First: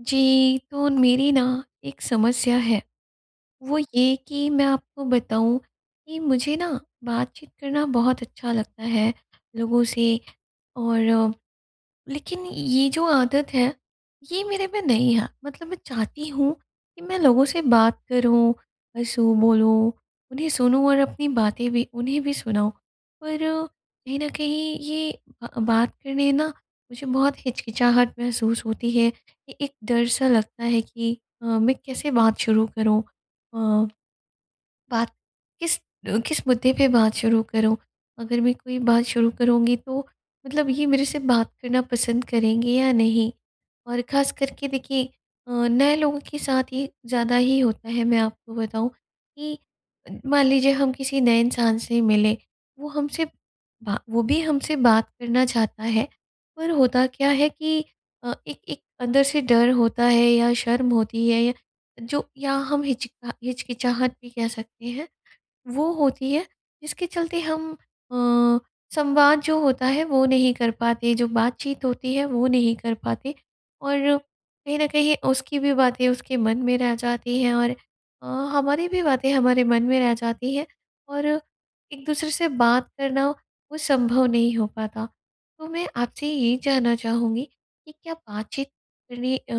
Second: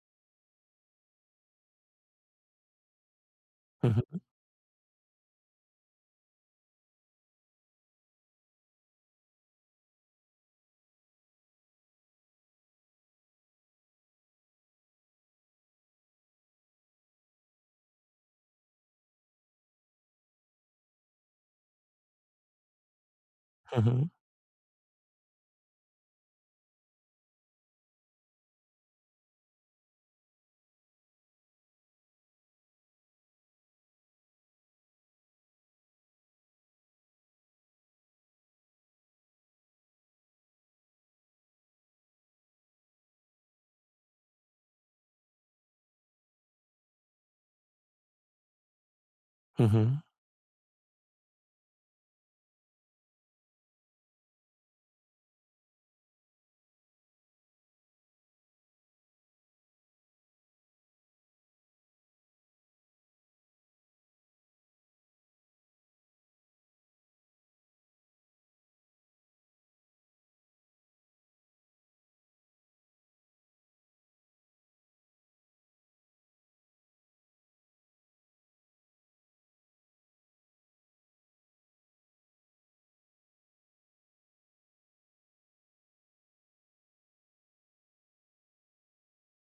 जी, तो मेरी न एक समस्या है। वो हुँ, ये हुँ। कि मैं आपको बताऊँ कि मुझे न बातचीत करना बहुत अच्छा लगता है लोगों से और लेकिन ये जो आदत है ये मेरे में नहीं है। मतलब मैं चाहती हूँ कि मैं लोगों से बात करूँ, हँसू, बोलूँ, उन्हें सुनूँ और अपनी बातें भी उन्हें भी सुनाऊँ। पर हुँ, हुँ। कहीं न कहीं ये ब बात करने न मुझे बहुत हिचकिचाहट महसूस होती है कि एक डर सा लगता है कि अ, मैं कैसे बात शुरू करूँ? अ, बात किस अ, किस मुद्दे पे बात शुरू करूँ? अगर मैं कोई बात शुरू करूँगी तो मतलब ये मेरे से बात करना पसंद करेंगे या नहीं? और ख़ास करके देखिए अ, नए लोगों के साथ ये ज़्यादा ही होता है मैं आपको बताऊँ कि हुँ, हुँ। मान लीजिए हम किसी नए इंसान से मिले वो हमसे बा वो भी हमसे बात करना चाहता है पर होता क्या है कि अ, एक एक अंदर से डर होता है या शर्म होती है य जो या हम हिच हिचकिचाहट भी कह सकते हैं। वो होती है जिसके चलते हम अ, संवाद जो होता है वो नहीं कर पाते, जो बातचीत होती है वो नहीं कर पाते और कहीं न कहीं उसकी भी बातें उसके मन में रह जाती हैं और अ, हमारी भी बातें हमारे मन में रह जाती हैं और एक दूसरे से बात करना वो संभव नहीं हो पाता। तो मैं आपसे ये जानना चाहूँगी कि क्या बातचीत करनी अ,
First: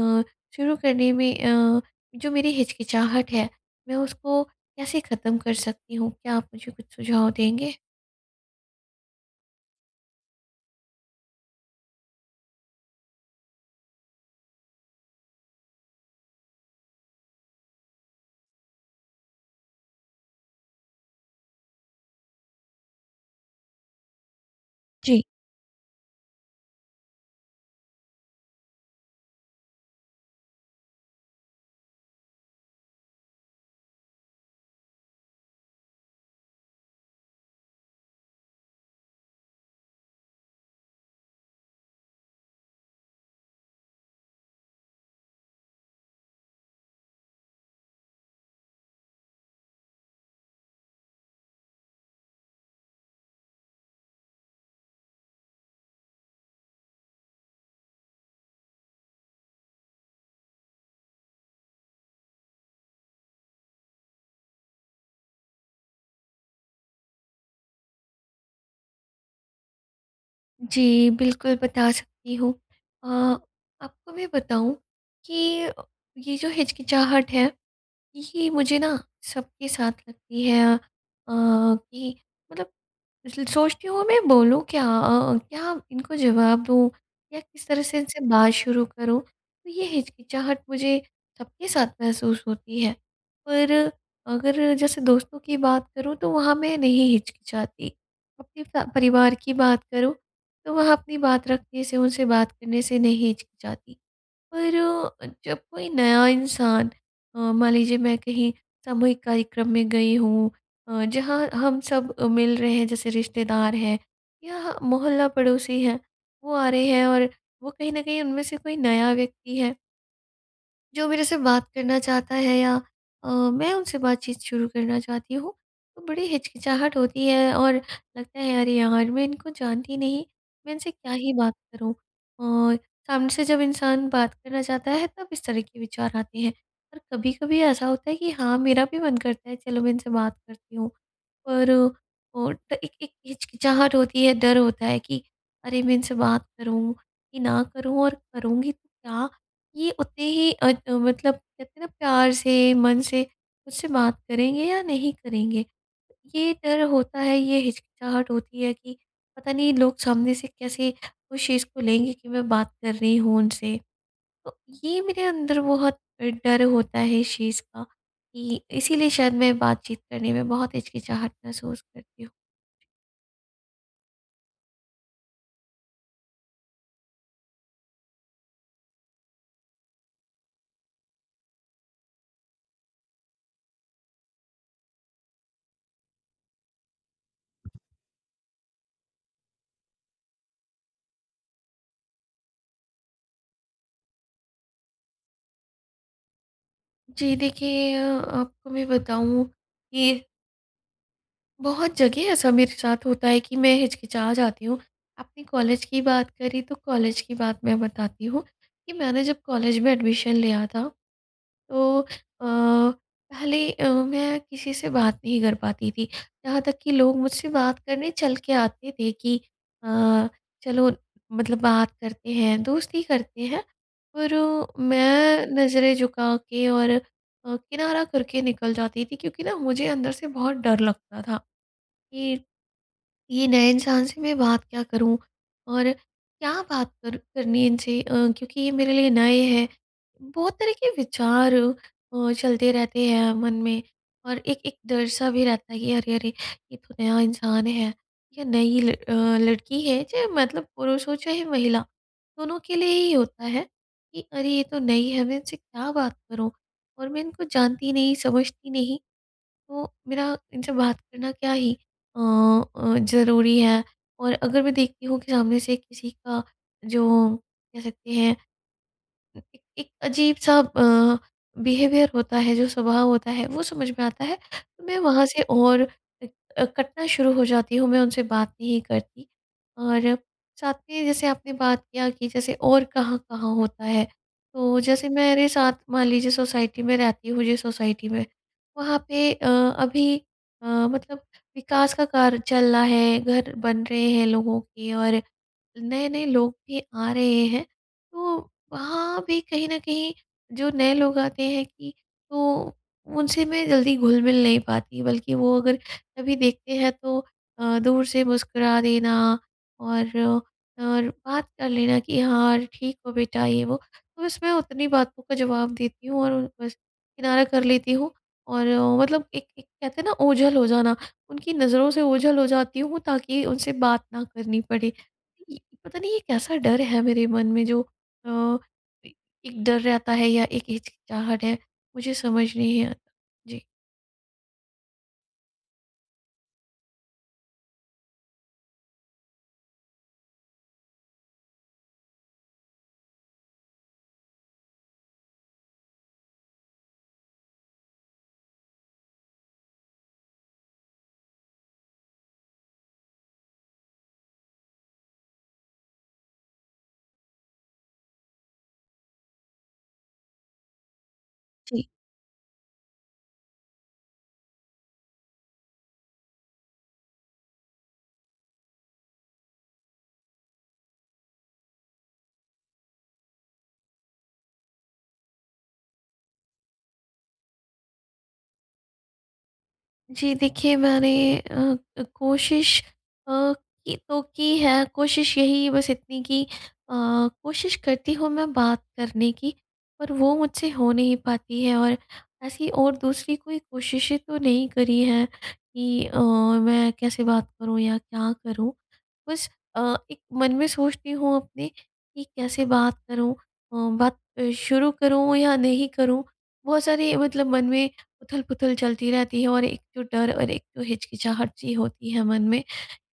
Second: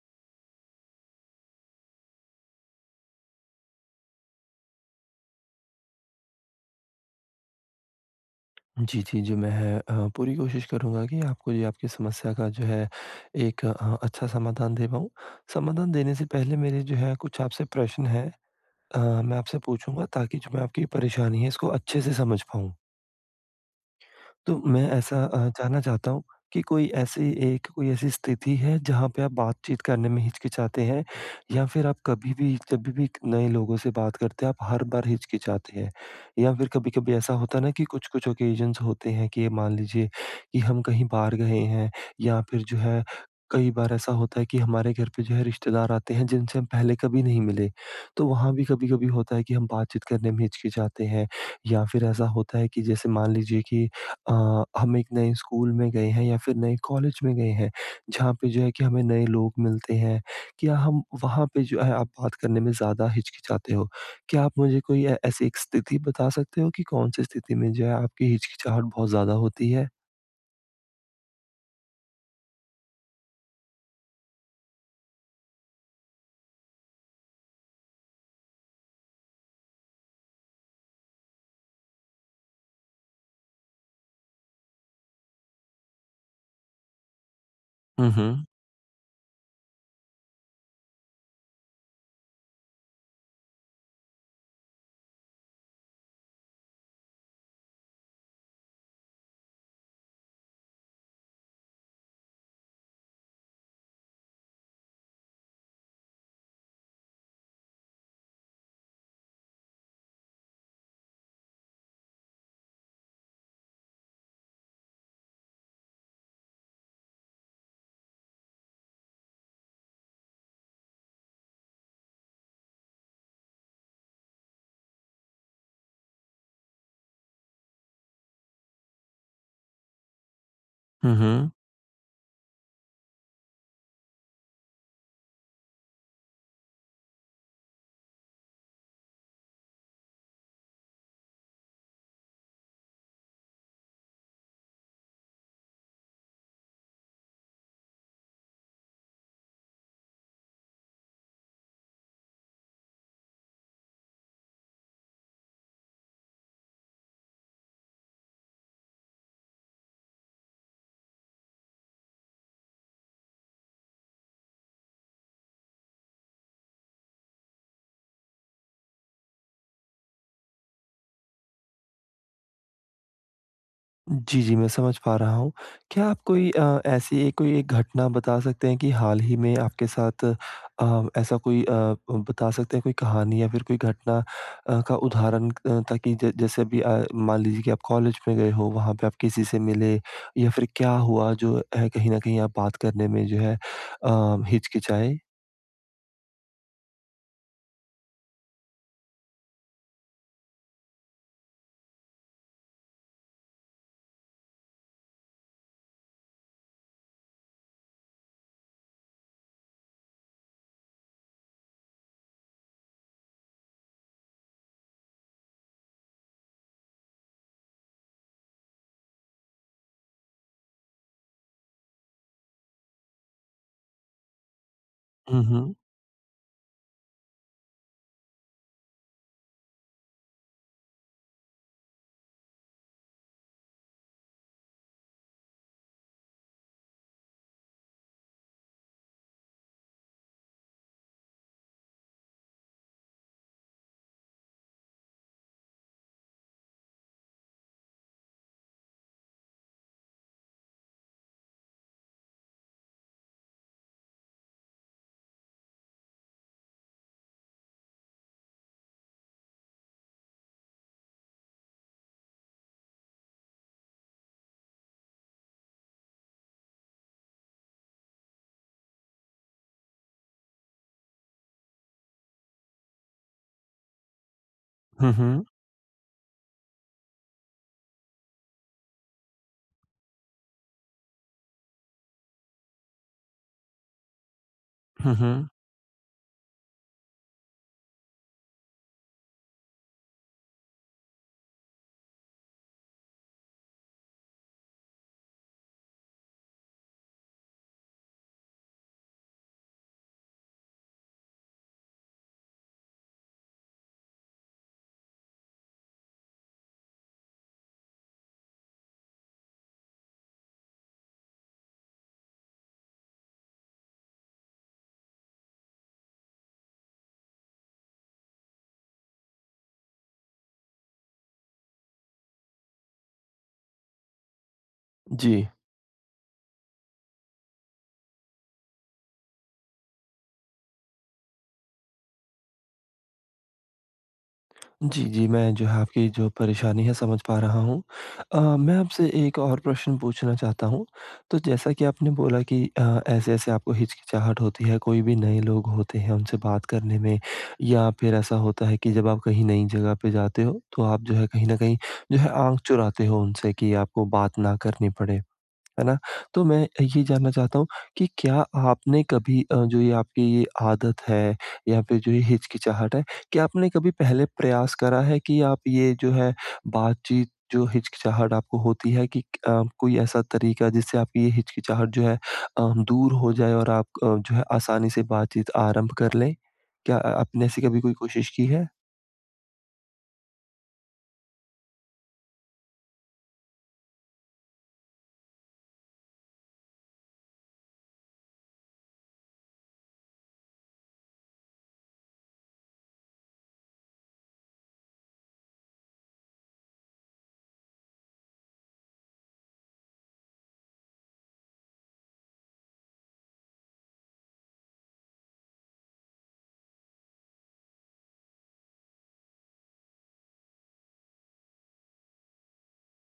शुरू करने में अ, जो मेरी हिचकिचाहट है मैं उसको कैसे खत्म कर सकती हूँ? क्या आप मुझे कुछ सुझाव देंगे? जी, जी, जी। मैं अ, पूरी कोशिश करूँगा कि आपको ये आपकी समस्या का जो है, एक अ, अच्छा समाधान दे पाऊँ। समाधान देने से पहले मेरे जो है कुछ आपसे प्रश्न हैं अ, मैं आपसे पूछूँगा ताकि जो मैं आपकी परेशानी है, इसको अच्छे से समझ पाऊँ। तो, मैं जी। ऐसा अ, जानना चाहता हूँ, कि कोई ऐसी एक कोई ऐसी स्थिति है जहाँ पे आप बातचीत करने में हिचकिचाते हैं या फिर आप कभी भी जभी भी क नए लोगों से बात करते हैं, आप हर बार हिचकिचाते हैं? या फिर कभी-कभी ऐसा होता है ना कि कुछ-कुछ ऑकेज़न्स होते हैं, के मान लीजिए कि हम कहीं बाहर गए हैं या फिर जो है, कई बार ऐसा होता है कि हमारे घर पे जो है रिश्तेदार आते हैं, जिनसे हम पहले कभी नहीं मिले, तो वहाँ भी कभी-कभी होता है कि हम बातचीत करने में हिचकिचाते हैं। या फिर ऐसा होता है कि जैसे मान लीजिए कि अ, हम 1 नए स्कूल में गए हैं या फिर नए कॉलेज में गए हैं, जहाँ पे जो है कि हमें नए लोग मिलते हैं। क्या हम वहाँ पे जो है आप बात करने में ज़्यादा हिचकिचाते हो, क्या आप मुझे कोई अ, ऐसी 1 स्थिति बता सकते हो कि कौन-सी स्थिति में जो है आपकी हिचकिचाहट बहुत ज़्यादा होती है? जी, बिल्कुल बता सकती हूँ। अ, आपको मैं बताऊँ कि ये जो हिचकिचाहट है ये मुझे ना सबके साथ लगती है। अ, कि मतलब इसलिए सोचती हूँ मैं बोलूँ क्या? अ, क्या इनको जवाब दूँ या किस तरह से हुँ, इनसे हुँ। बात शुरू करूँ? तो ये हिचकिचाहट मुझे सबके साथ महसूस होती है पर अगर जैसे दोस्तों की बात करूँ तो वहाँ मैं नहीं हिचकिचाती। अपने स परिवार की बात करूँ तो वह अपनी बात रखने से, उनसे बात करने से नहीं हिचकिचाती। पर जब कोई नया इंसान अ, मान लीजिए मैं कहीं सामूहिक कार्यक्रम में गई हूँ अ, जहाँ हम सब मिल रहे हैं जैसे रिश्तेदार हैं या ह मोहल्ला पड़ोसी हैं वो आ रहे हैं और वो कहीं न कहीं उनमें से कोई नया व्यक्ति है। जो मेरे से बात करना चाहता है या अ, मैं उनसे बातचीत शुरू करना चाहती हूँ तो बड़ी हिचकिचाहट होती है और लगता है अरे, यार मैं इनको जानती नहीं, मैं इनसे क्या हुँ, ही हुँ। बात करूँ? और सामने से जब इंसान बात करना चाहता है तब इस तरह के विचार आते हैं। और कभी-कभी ऐसा होता है कि हाँ, मेरा भी मन करता है चलो मैं इनसे बात करती हूँ, पर ओट एक एक हिचकिचाहट होती है डर होता है कि अरे, मैं इनसे बात करूँ कि ना करूँ और करूँगी तो क्या? ये उतने ही अ, मतलब कहते ना प्यार से, मन से मुझसे बात करेंगे या नहीं करेंगे? ये डर होता है, ये हिचकिचाहट होती है कि पता नहीं लोग सामने से कैसे उस चीज़ को लेंगे कि मैं बात कर रही हूँ उनसे, तो ये मेरे अंदर बहुत डर होता है इस चीज़ का कि इसीलिए शायद मैं बातचीत करने में बहुत हिचकिचाहट महसूस करती हूँ। जी, जी मैं समझ पा रहा हूँ। क्या आप कोई अ, ऐसी कोई घटना बता सकते हैं कि हाल ही में आपके साथ अ, ऐसा कोई अ, उ बता सकते हैं कोई कहानी या फिर कोई घटना अ, का उदाहरण क अ, ताकि जै जैसे अभी अ, मान लीजिए की आप कॉलेज में गए हो वहाँ पे आप किसी से मिले या फिर क्या हुआ जो अ, कहीं न कहीं आप बात करने में जो है अ, हिचकिचाए? जी देखिए अ, आपको मैं बताऊँ कि बहुत जगह ऐसा मेरे साथ होता है कि मैं हिचकिचा जाती हूँ। आपने कॉलेज की बात करी तो कॉलेज की बात मैं बताती हूँ, कि मैंने जब कॉलेज में एडमिशन लिया था तो अ, पहले अ, मैं किसी से बात नहीं कर पाती थी। यहाँ तक कि लोग मुझसे बात करने चल के आते थे कि अ, चलो मतलब बात करते हैं, दोस्ती करते हैं। पर हुँ, मैं हुँ। नज़रें झुका के और अ, किनारा करके निकल जाती थी। क्योंकि न मुझे अंदर से बहुत डर लगता था कि ये नए इंसान से मैं बात क्या करूँ? और क्या बात कर करनी इनसे? अ, क्योंकि ये मेरे लिए नए हैं। बहुत तरह के विचार अ, चलते रहते हैं मन में। और एक एक डर-सा भी रहता है कि अरे, अरे! ये तो नया इंसान है या नई ल अ, लड़की है चाहे मतलब पुरुष हो चाहे महिला, दोनों के लिए ही होता है कि अरे! ये तो नई है मैं इनसे क्या बात करूँ? और मैं इनको जानती नहीं, समझती नहीं। तो मेरा इनसे बात करना क्या ही अ अ, ज़रूरी है? और अगर मैं देखती हूँ कि सामने से किसी का जो कह सकते हैं एक एक अजीब-सा अ, बिहेवियर होता है जो स्वभाव होता है वो समझ में आता है। तो मैं हुँ, वहाँ से हुँ। और इ अ, कटना शुरू हो जाती हूँ, मैं उनसे बात नहीं करती। और साथ में जैसे आपने बात किया कि जैसे और कहाँ-कहाँ होता है? तो जैसे हुँ, हुँ। मेरे साथ मान लीजिए सोसाइटी में रहती हूँ जिस सोसाइटी में, वहाँ पे अ, अभी अ, मतलब विकास का कार्य चल रहा है, घर बन रहे हैं लोगों के और नए-नए लोग भी आ रहे हैं। तो वहाँ भी कहीं न कहीं जो नए लोग आते हैं कि तो उनसे मैं जल्दी घुल-मिल नहीं पाती बल्कि वो अगर कभी देखते हैं तो अ, दूर से मुस्कुरा देना और, और बात कर लेना कि हाँ ठीक हो बेटा? ये वो। तो बस मैं उतनी बातों का जवाब देती हूँ और बस किनारा कर लेती हूँ। और मतलब एक एक कहते हैं ना ओझल हो जाना, उनकी नज़रों से ओझल हो जाती हूँ ताकि उनसे बात ना करनी पड़े। जी। ये पता नहीं ये कैसा डर है मेरे मन में जो अ, ए एक डर रहता है या एक हिचकिचाहट है? मुझे समझ नहीं अ, जी। जी, जी, मैं जो है आपकी जो परेशानी है, समझ पा रहा हूँ। अ, मैं आपसे एक और प्रश्न पूछना चाहता हूँ, तो जैसा कि आपने बोला कि अ, ऐसे-ऐसे आपको हिचकिचाहट होती है, कोई भी नए लोग होते हैं, उनसे बात करने में या फिर ऐसा होता है कि जब आप कहीं नई जगह पे जाते हो, तो आप जो है कहीं न कहीं जो है, आँख चुराते हो उनसे कि आपको बात ना करनी पड़े। है ना? तो मैं अ, ये जानना चाहता हूँ, कि क्या आपने कभी अ, जो ये आपकी ये आदत है या जी। फिर जो ये हिचकिचाहट है, क्या आपने कभी पहले प्रयास करा है कि आप ये जो है, बातचीत जो हिचकिचाहट आपको होती है कि क अ, कोई ऐसा तरीक़ा जिससे आपकी ये हिचकिचाहट जो है अ, दूर हो जाए और आप क जो है आसानी से बातचीत आरंभ कर लें। क्या अ आपने ऐसी कभी कोई कोशिश की है? जी, देखिए मैंने अ अ, कोशिश अ, की तो की है, कोशिश यही बस इतनी कि अ, कोशिश करती हूँ मैं बात करने की, पर वो मुझसे हो नहीं पाती है और ऐसी और दूसरी कोई कोशिशें तो नहीं करी हैं कि अ, मैं कैसे बात करूँ या क्या करूँ? बस अ, एक मन में सोचती हूँ अपने, कि कैसे बात करूँ अ, बात शुरू करूँ या नहीं करूँ? बहुत सारी मतलब मन में उथल-पुथल चलती रहती है और एक जो डर और एक तो हिचकिचाहट सी होती है मन में,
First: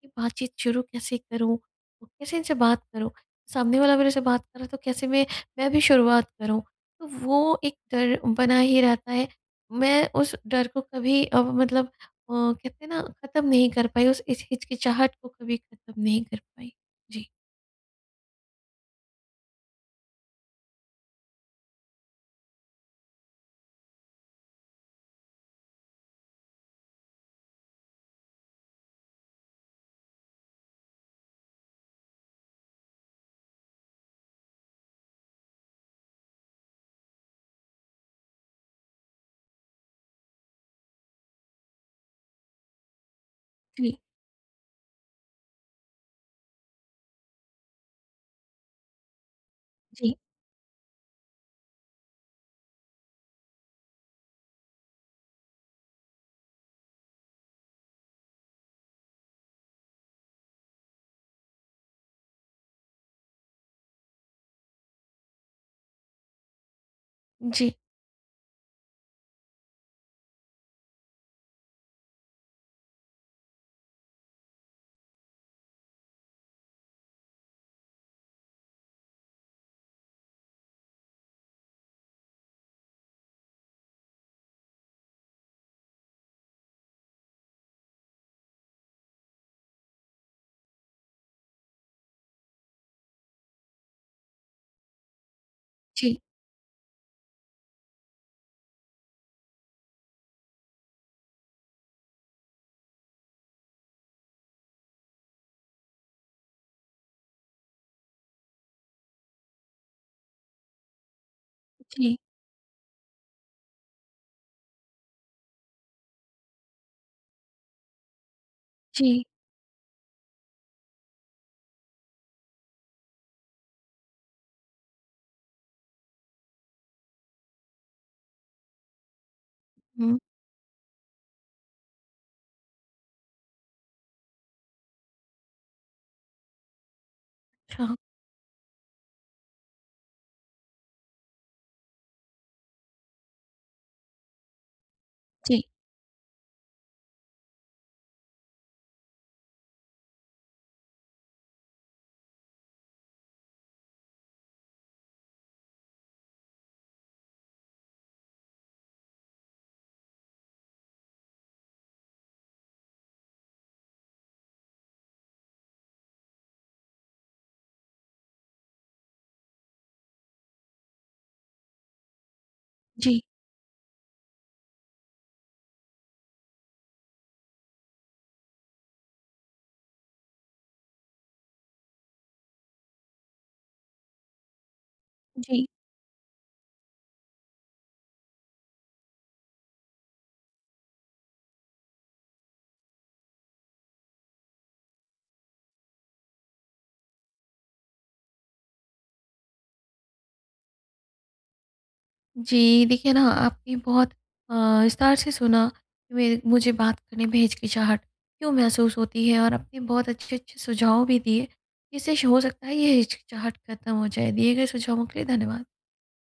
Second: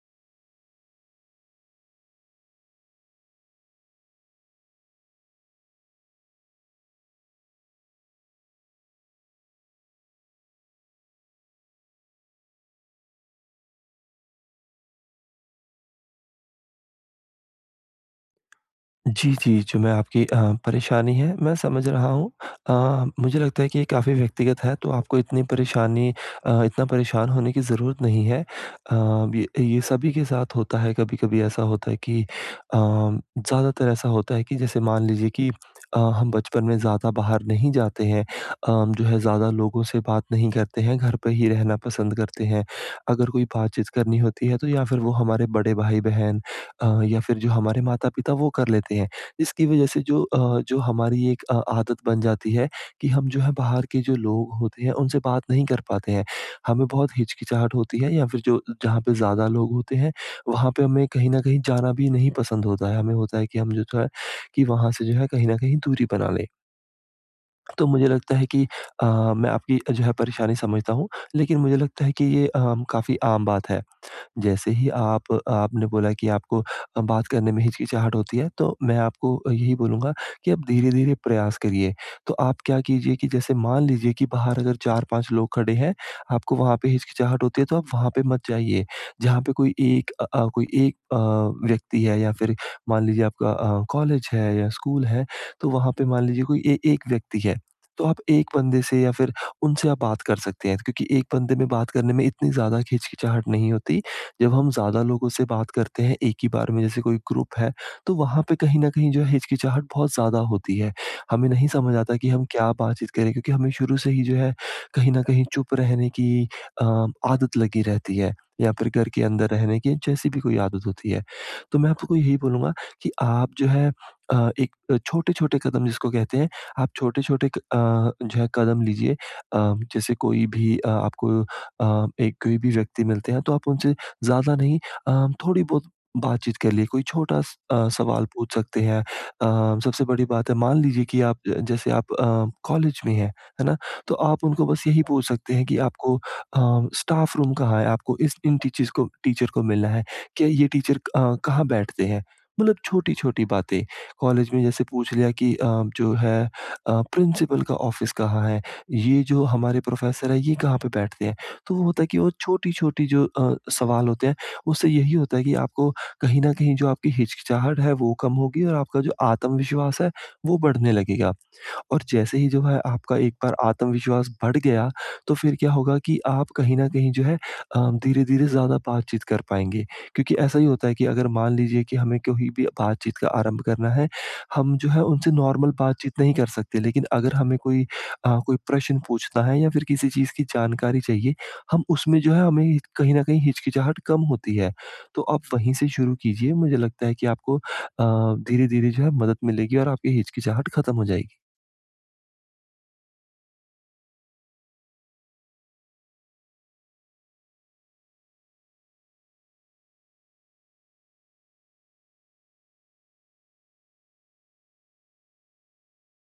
कि बातचीत शुरू कैसे करूँ? कैसे इनसे बात करूँ? सामने वाला मेरे से बात कर रहा है तो कैसे मैं, मैं भी शुरुआत करूँ। तो वो एक डर बना ही रहता है, मैं उस डर को कभी अब मतलब अ, कहते हैं ना, ख़त्म नहीं कर पाई, उस इच हिचकिचाहट को कभी ख़त्म नहीं कर पाई। जी। जी, जी, जो मैं आपकी अ, परेशानी है मैं समझ रहा हूँ अ, मुझे लगता है कि ये काफ़ी व्यक्तिगत है तो आपको इतनी परेशानी अ, इतना परेशान होने की ज़रूरत नहीं है। अ, य ये सभी के साथ होता है। कभी-कभी ऐसा होता है कि अ, ज़्यादातर ऐसा होता है कि जैसे मान लीजिए कि अ, हम बचपन में ज़्यादा बाहर नहीं जाते हैं, अ, जो है ज़्यादा लोगों से बात नहीं करते हैं, घर पे ही रहना पसंद करते हैं। अगर कोई बातचीत थ्री। करनी होती है तो या फिर वो हमारे बड़े भाई-बहन अ, या फिर जो हमारे माता-पिता वो कर लेते हैं। इसकी वजह से जी। जो अ, जो हमारी एक अ, आदत बन जाती है, कि हम जो है बाहर के जो लोग होते हैं उनसे बात नहीं कर पाते हैं। हमें बहुत हिचकिचाहट होती है या फिर जो जहाँ पे ज़्यादा लोग होते हैं वहाँ पे हमें कहीं न कहीं जाना भी नहीं पसंद होता है। हमें होता है कि, हम जो है की वहाँ से जो है कहीं न कहीं दूरी बना लें। जी। तो मुझे लगता है कि अ, मैं आपकी जो है परेशानी समझता हूँ। लेकिन मुझे लगता है कि ये अ, काफ़ी आम बात है। जैसे ही आप आपने बोला की आपको अ, बात करने में हिचकिचाहट होती है तो मैं आपको यही बोलूँगा कि आप धीरे-धीरे प्रयास करिए। तो आप क्या कीजिए कि जैसे मान लीजिए कि बाहर अगर 4-5 लोग खड़े हैं, आपको वहाँ पे हिचकिचाहट होती है तो आप वहाँ पे मत जाइए। जहाँ पे कोई एक अ अ, कोई एक अ, व्यक्ति है या फिर मान लीजिए आपका अ, कॉलेज है, या स्कूल है तो वहाँ पे जी। मान लीजिए कोई ए एक व्यक्ति है। तो आप एक बन्दे से या फिर उनसे आप बात कर सकते हैं, क्योंकि एक बन्दे में बात करने में इतनी ज़्यादा हिचकिचाहट नहीं होती। जब हम ज़्यादा लोगों से बात करते हैं एक ही बार में जैसे कोई ग्रुप है तो वहाँ पे कहीं न कहीं जो है हिचकिचाहट बहुत ज़्यादा होती है। हमें नहीं समझ आता जी। कि हम क्या बातचीत करें, क्योंकि हमें शुरू से ही जो है कहीं न कहीं चुप रहने की अ, आदत लगी रहती है या फिर घर के जी। अंदर रहने की जैसी भी कोई आदत होती है। तो मैं आपको को यही बोलूँगा कि आप जो है अ, एक छोटे-छोटे कदम जिसको कहते हैं, आप छोटे-छोटे क अ, जो है कदम लीजिए। अ, जैसे हुँ। कोई भी अ, आपको अ, एक कोई भी व्यक्ति मिलते हैं तो आप उनसे ज़्यादा नहीं अ, थोड़ी बहुत बातचीत कर ली, कोई छोटा स अ, अच्छा। सवाल पूछ सकते हैं। अ, सबसे बड़ी बात है मान लीजिए की आप ज जैसे आप अ, कॉलेज में है, है ना? तो आप उनको बस यही पूछ सकते जी। हैं कि आपको अ, स्टाफ रूम कहाँ है? आपको इस इन टीचिज़ को टीचर को मिलना है। क्या ये टीचर अ, कहाँ बैठते हैं? मतलब छोटी-छोटी बातें। कॉलेज में जैसे पूछ लिया कि अ, जो है अ, प्रिंसिपल का ऑफ़िस कहाँ है? ये जो हमारे प्रोफ़ेसर हैं ये कहाँ पे बैठते हैं? तो वो होता है कि, वो छोटी-छोटी जो अ, सवाल होते हैं उससे यही होता है कि आपको कहीं न कहीं जो आपकी हिचकिचाहट है, वो कम होगी और आपका जो आत्मविश्वास है वो बढ़ने लगेगा। और जैसे ही जो है आपका जी। एक बार आत्मविश्वास बढ़ गया, तो फिर क्या होगा कि आप कहीं न कहीं जो है अ, धीरे-धीरे ज़्यादा बातचीत कर पाएँगे। क्योंकि ऐसा ही होता है कि अगर मान लीजिए कि हमें कोई भी बातचीत का आरंभ करना है, हम जो है उनसे जी। नॉर्मल बातचीत नहीं कर सकते लेकिन अगर हमें कोई अ, कोई प्रश्न पूछना है या फिर किसी चीज़ की जानकारी चाहिए, हम उसमें जो है हमें कहीं न कहीं हिचकिचाहट कम होती है। तो आप वहीं से शुरू कीजिए, मुझे लगता है कि आपको अ, धीरे-धीरे जो है मदद मिलेगी और आपकी हिचकिचाहट ख़त्म हो जाएगी। जी देखिए ना, आपने बहुत अ, विस्तार से सुना वे मुझे बात करने में हिचकिचाहट क्यों महसूस होती है और आपने बहुत अच्छे-अच्छे सुझाव भी दिए जिससे हो सकता है ये हिचकिचाहट ख़त्म हो जाए। दिए गए सुझावों के लिए धन्यवाद।